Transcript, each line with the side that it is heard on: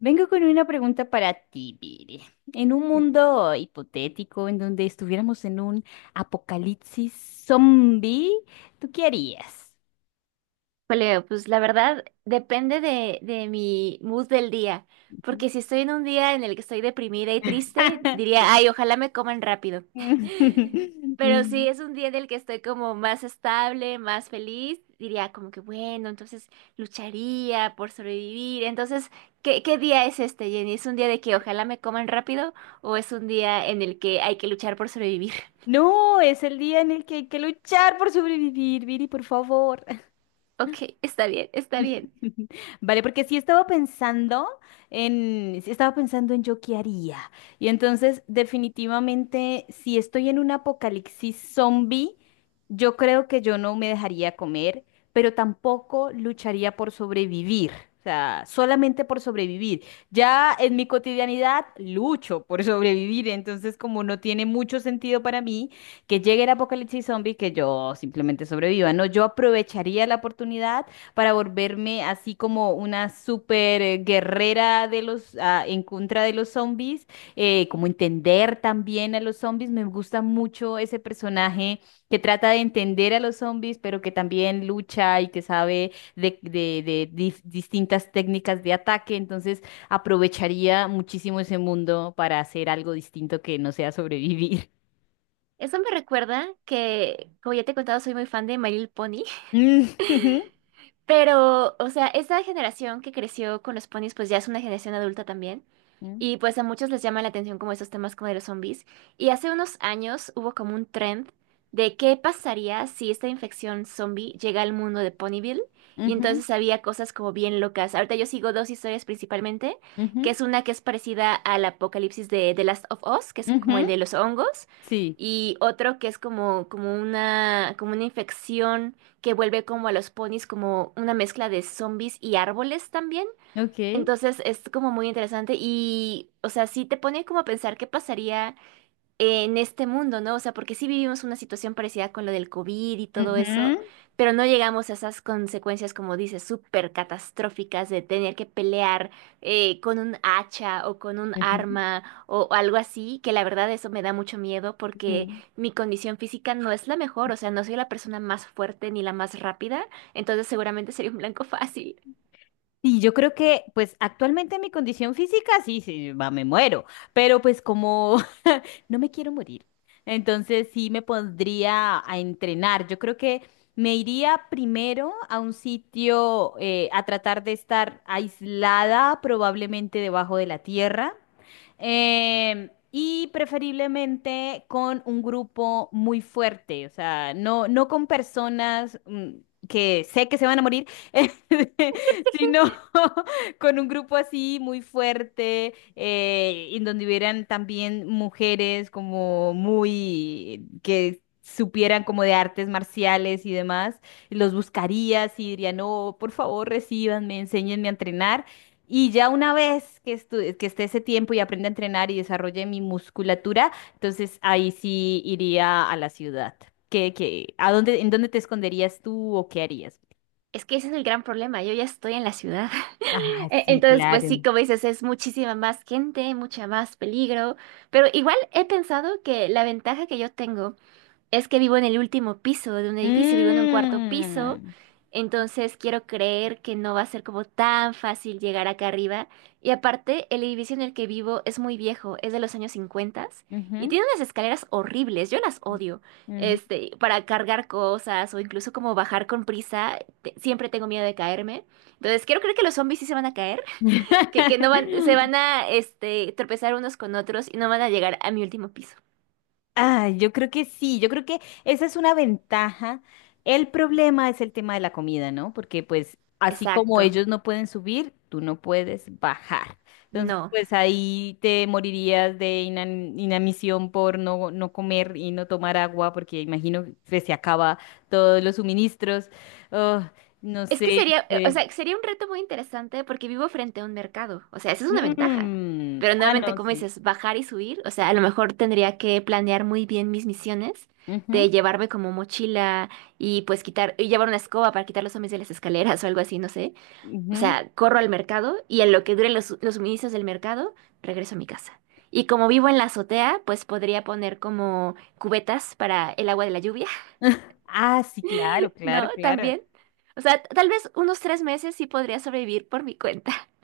left: Vengo con una pregunta para ti, Viri. En un mundo hipotético en donde estuviéramos en un apocalipsis zombie, ¿tú qué harías?
right: Julio, pues la verdad depende de mi mood del día, porque si estoy en un día en el que estoy deprimida y triste, diría, ay, ojalá me coman rápido. Pero si es un día en el que estoy como más estable, más feliz, diría como que bueno, entonces lucharía por sobrevivir. Entonces, ¿qué día es este, Jenny? ¿Es un día de que ojalá me coman rápido o es un día en el que hay que luchar por sobrevivir?
left: No, es el día en el que hay que luchar por sobrevivir, Viri, por favor.
right: Ok, está bien, está bien.
left: Vale, porque sí estaba pensando sí estaba pensando en yo qué haría. Y entonces, definitivamente, si estoy en un apocalipsis zombie, yo creo que yo no me dejaría comer, pero tampoco lucharía por sobrevivir. O sea, solamente por sobrevivir. Ya en mi cotidianidad lucho por sobrevivir, entonces como no tiene mucho sentido para mí que llegue el apocalipsis zombie, que yo simplemente sobreviva, no, yo aprovecharía la oportunidad para volverme así como una super guerrera de los en contra de los zombies, como entender también a los zombies. Me gusta mucho ese personaje que trata de entender a los zombies, pero que también lucha y que sabe de distintas técnicas de ataque. Entonces aprovecharía muchísimo ese mundo para hacer algo distinto que no sea sobrevivir.
right: Eso me recuerda que, como ya te he contado, soy muy fan de My Little Pony.
left: Mm,
right: Pero, o sea, esta generación que creció con los ponis, pues ya es una generación adulta también. Y pues a muchos les llama la atención como esos temas como de los zombies. Y hace unos años hubo como un trend de qué pasaría si esta infección zombie llega al mundo de Ponyville. Y
left: mm,
right: entonces había cosas como bien locas. Ahorita yo sigo dos historias principalmente, que
left: ujú,
right: es una que es parecida al apocalipsis de The Last of Us, que es
left: ujú,
right: como el de
left: ujú.
right: los hongos,
left: Sí,
right: y otro que es como, como una infección que vuelve como a los ponis como una mezcla de zombies y árboles también.
left: ok.
right: Entonces es como muy interesante y, o sea, sí te pone como a pensar qué pasaría en este mundo, ¿no? O sea, porque sí vivimos una situación parecida con lo del COVID y todo eso, pero no llegamos a esas consecuencias, como dices, súper catastróficas de tener que pelear con un hacha o con un
left: Ujú.
right: arma o algo así, que la verdad eso me da mucho miedo porque
left: Mm.
right: mi condición física no es la mejor, o sea, no soy la persona más fuerte ni la más rápida, entonces seguramente sería un blanco fácil.
left: Y yo creo que, pues actualmente mi condición física, sí, sí, va, me muero, pero pues como no me quiero morir. Entonces sí me pondría a entrenar. Yo creo que me iría primero a un sitio a tratar de estar aislada, probablemente debajo de la tierra. Y preferiblemente con un grupo muy fuerte, o sea, no con personas mm, que sé que se van a morir, sino con un grupo así muy fuerte, en donde hubieran también mujeres como muy que supieran como de artes marciales y demás, y los buscarías y dirían, no, por favor, recíbanme, enséñenme a entrenar. Y ya una vez que esté ese tiempo y aprenda a entrenar y desarrolle mi musculatura, entonces ahí sí iría a la ciudad. ¿ A dónde, en dónde te esconderías tú o qué harías?
right: Es que ese es el gran problema, yo ya estoy en la ciudad.
left: Ah,
right: E-
left: sí,
right: Entonces, pues sí,
left: claro.
right: como dices, es muchísima más gente, mucha más peligro, pero igual he pensado que la ventaja que yo tengo es que vivo en el último piso de un edificio, vivo en un cuarto piso,
left: Mm.
right: entonces quiero creer que no va a ser como tan fácil llegar acá arriba. Y aparte, el edificio en el que vivo es muy viejo, es de los años 50 y
left: Ujú,
right: tiene unas escaleras horribles, yo las odio.
left: ujú.
right: Este, para cargar cosas o incluso como bajar con prisa, siempre tengo miedo de caerme. Entonces quiero creer que los zombies sí se van a caer, que no van, se van a tropezar unos con otros y no van a llegar a mi último piso.
left: Ah, yo creo que sí, yo creo que esa es una ventaja. El problema es el tema de la comida, ¿no? Porque pues así como
right: Exacto,
left: ellos no pueden subir, tú no puedes bajar. Entonces,
right: no.
left: pues ahí te morirías de inanición por no comer y no tomar agua, porque imagino que se acaba todos los suministros. Oh, no
right: Es que
left: sé, no
right: sería, o
left: sé.
right: sea, sería un reto muy interesante porque vivo frente a un mercado. O sea, esa es una ventaja.
left: Mm,
right: Pero
left: ah,
right: nuevamente,
left: no,
right: como
left: sí.
right: dices, bajar y subir. O sea, a lo mejor tendría que planear muy bien mis misiones
left: Ujú,
right: de llevarme como mochila y pues quitar, y llevar una escoba para quitar los zombies de las escaleras o algo así, no sé. O
left: ujú.
right: sea, corro al mercado y en lo que duren los suministros del mercado, regreso a mi casa. Y como vivo en la azotea, pues podría poner como cubetas para el agua de la lluvia
left: Ah, sí, claro,
right: no,
left: claro, claro.
right: también. O sea, tal vez unos 3 meses sí podría sobrevivir por mi cuenta.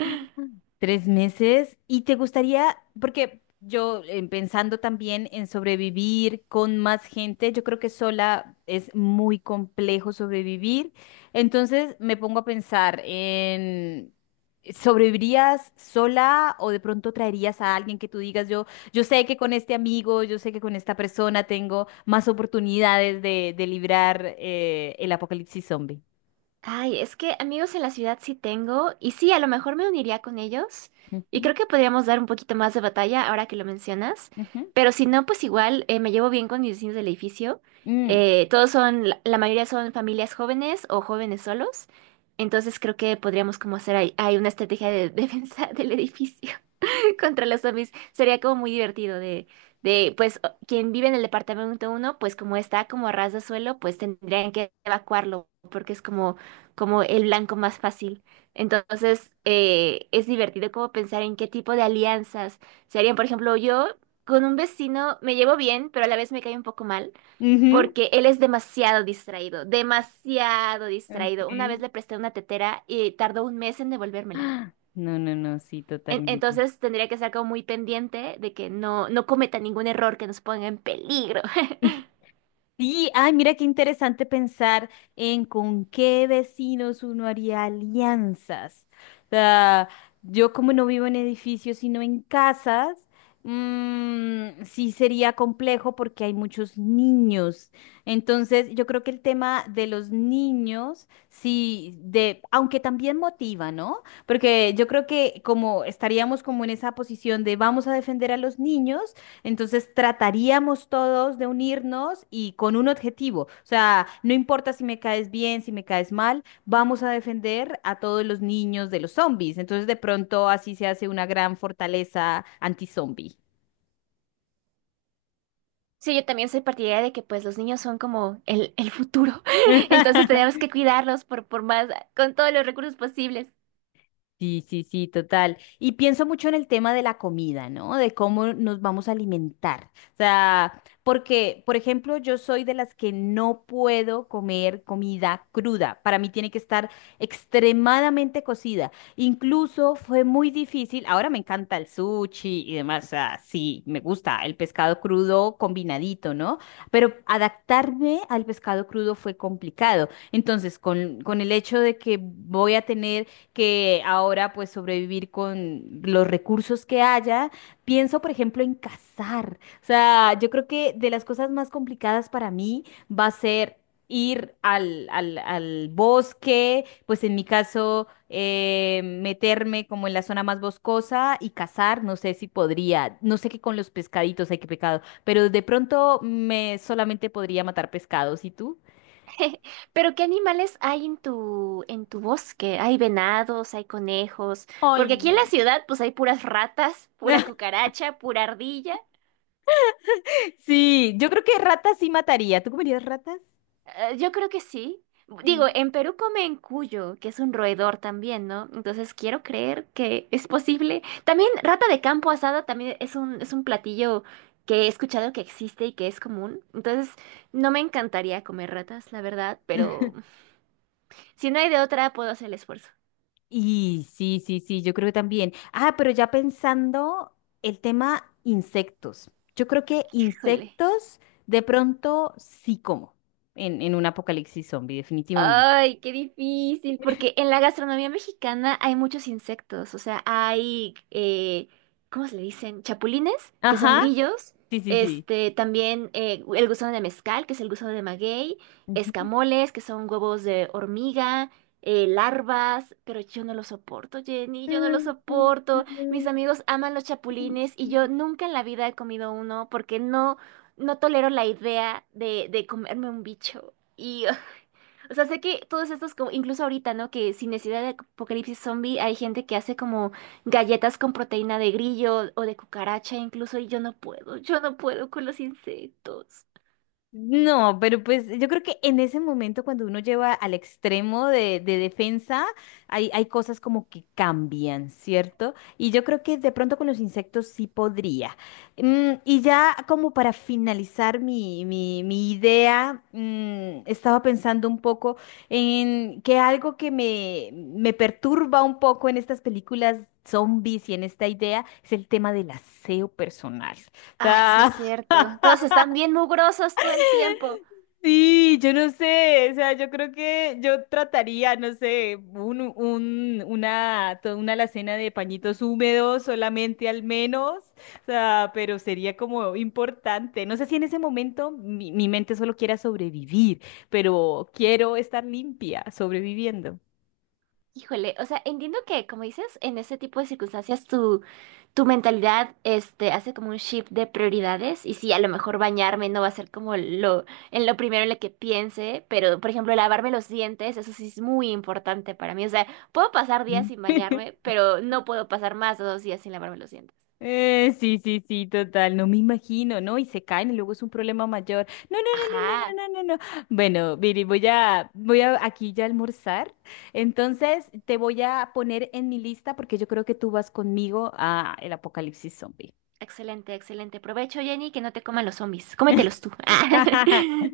left: Tres meses. ¿Y te gustaría, porque yo pensando también en sobrevivir con más gente, yo creo que sola es muy complejo sobrevivir. Entonces me pongo a pensar en, ¿sobrevivirías sola o de pronto traerías a alguien que tú digas, yo sé que con este amigo, yo sé que con esta persona tengo más oportunidades de librar el apocalipsis zombie?
right: Ay, es que amigos en la ciudad sí tengo, y sí, a lo mejor me uniría con ellos, y
left: Ujú,
right: creo que podríamos dar un poquito más de batalla ahora que lo mencionas,
left: ujú.
right: pero si no, pues igual me llevo bien con mis vecinos del edificio.
left: Mm,
right: Todos son, la mayoría son familias jóvenes o jóvenes solos, entonces creo que podríamos como hacer ahí una estrategia de defensa del edificio. contra los zombies. Sería como muy divertido de, pues, quien vive en el departamento uno, pues como está como a ras de suelo, pues tendrían que evacuarlo, porque es como, como el blanco más fácil. Entonces, es divertido como pensar en qué tipo de alianzas se harían. Por ejemplo, yo con un vecino me llevo bien, pero a la vez me cae un poco mal.
left: ujú.
right: Porque él es demasiado distraído, demasiado distraído. Una vez
left: Ok.
right: le presté una tetera y tardó un mes en devolvérmela.
left: No, no, no, sí, totalmente.
right: Entonces tendría que estar como muy pendiente de que no, no cometa ningún error que nos ponga en peligro.
left: Sí, ay, mira qué interesante pensar en con qué vecinos uno haría alianzas. O sea, yo como no vivo en edificios, sino en casas, mm, sí sería complejo porque hay muchos niños. Entonces, yo creo que el tema de los niños, sí, de, aunque también motiva, ¿no? Porque yo creo que como estaríamos como en esa posición de vamos a defender a los niños. Entonces trataríamos todos de unirnos y con un objetivo. O sea, no importa si me caes bien, si me caes mal, vamos a defender a todos los niños de los zombies. Entonces de pronto así se hace una gran fortaleza anti-zombie.
right: Sí, yo también soy partidaria de que pues los niños son como el futuro. Entonces tenemos que cuidarlos por más, con todos los recursos posibles.
left: Sí, sí, sí, total. Y pienso mucho en el tema de la comida, ¿no? De cómo nos vamos a alimentar. O sea, porque, por ejemplo, yo soy de las que no puedo comer comida cruda. Para mí tiene que estar extremadamente cocida. Incluso fue muy difícil. Ahora me encanta el sushi y demás. O sea, sí, me gusta el pescado crudo combinadito, ¿no? Pero adaptarme al pescado crudo fue complicado. Entonces, con el hecho de que voy a tener que ahora pues sobrevivir con los recursos que haya. Pienso, por ejemplo, en cazar. O sea, yo creo que de las cosas más complicadas para mí va a ser ir al bosque, pues en mi caso, meterme como en la zona más boscosa y cazar, no sé si podría, no sé qué con los pescaditos hay que pecado, pero de pronto me solamente podría matar pescados, ¿y tú?
right: Pero ¿qué animales hay en tu bosque? Hay venados, hay conejos,
left: Ay,
right: porque aquí en la
left: no.
right: ciudad pues hay puras ratas, pura cucaracha, pura ardilla.
left: Sí, yo creo que ratas sí mataría. ¿Tú comerías ratas?
right: Yo creo que sí. Digo,
left: Sí.
right: en Perú comen cuyo, que es un roedor también, ¿no? Entonces quiero creer que es posible. También rata de campo asada también es un platillo que he escuchado que existe y que es común. Entonces, no me encantaría comer ratas, la verdad, pero si no hay de otra, puedo hacer el esfuerzo.
left: Y sí, sí, sí, yo creo que también. Ah, pero ya pensando el tema insectos. Yo creo que
right: Jole.
left: insectos de pronto sí como en un apocalipsis zombie, definitivamente.
right: Ay, qué difícil, porque en la gastronomía mexicana hay muchos insectos, o sea, hay, ¿cómo se le dicen? Chapulines, que son
left: Ajá,
right: grillos,
left: sí, sí, sí.
right: este, también el gusano de mezcal, que es el gusano de maguey, escamoles, que son huevos de hormiga, larvas, pero yo no lo soporto, Jenny, yo no lo soporto. Mis amigos aman los chapulines y
left: Ujú.
right: yo nunca en la vida he comido uno porque no tolero la idea de, comerme un bicho. O sea, sé que todos estos, como, incluso ahorita, ¿no? Que sin necesidad de apocalipsis zombie, hay gente que hace como galletas con proteína de grillo o de cucaracha, incluso, y yo no puedo con los insectos.
left: No, pero pues yo creo que en ese momento cuando uno lleva al extremo de defensa, hay cosas como que cambian, ¿cierto? Y yo creo que de pronto con los insectos sí podría. Mm, y ya como para finalizar mi idea, mm, estaba pensando un poco en que algo que me perturba un poco en estas películas zombies y en esta idea es el tema del aseo personal. O
right: Ay, sí es
left: sea,
right: cierto. Todos están bien mugrosos todo el tiempo.
left: sí, yo no sé, o sea, yo creo que yo trataría, no sé, toda una alacena de pañitos húmedos solamente al menos, o sea, pero sería como importante. No sé si en ese momento mi mente solo quiera sobrevivir, pero quiero estar limpia, sobreviviendo.
right: Híjole, o sea, entiendo que, como dices, en ese tipo de circunstancias tu mentalidad hace como un shift de prioridades y sí, a lo mejor bañarme no va a ser como en lo primero en lo que piense, pero por ejemplo, lavarme los dientes, eso sí es muy importante para mí. O sea, puedo pasar días sin bañarme, pero no puedo pasar más de 2 días sin lavarme los dientes.
left: Sí, sí, sí, total, no me imagino, ¿no? Y se caen y luego es un problema mayor. No, no, no, no,
right: Ajá,
left: no, no, no, no, no. Bueno, Viri, voy voy a aquí ya almorzar. Entonces, te voy a poner en mi lista porque yo creo que tú vas conmigo a el apocalipsis zombie.
right: excelente, excelente. Provecho, Jenny, que no te coman los zombies. Cómetelos tú.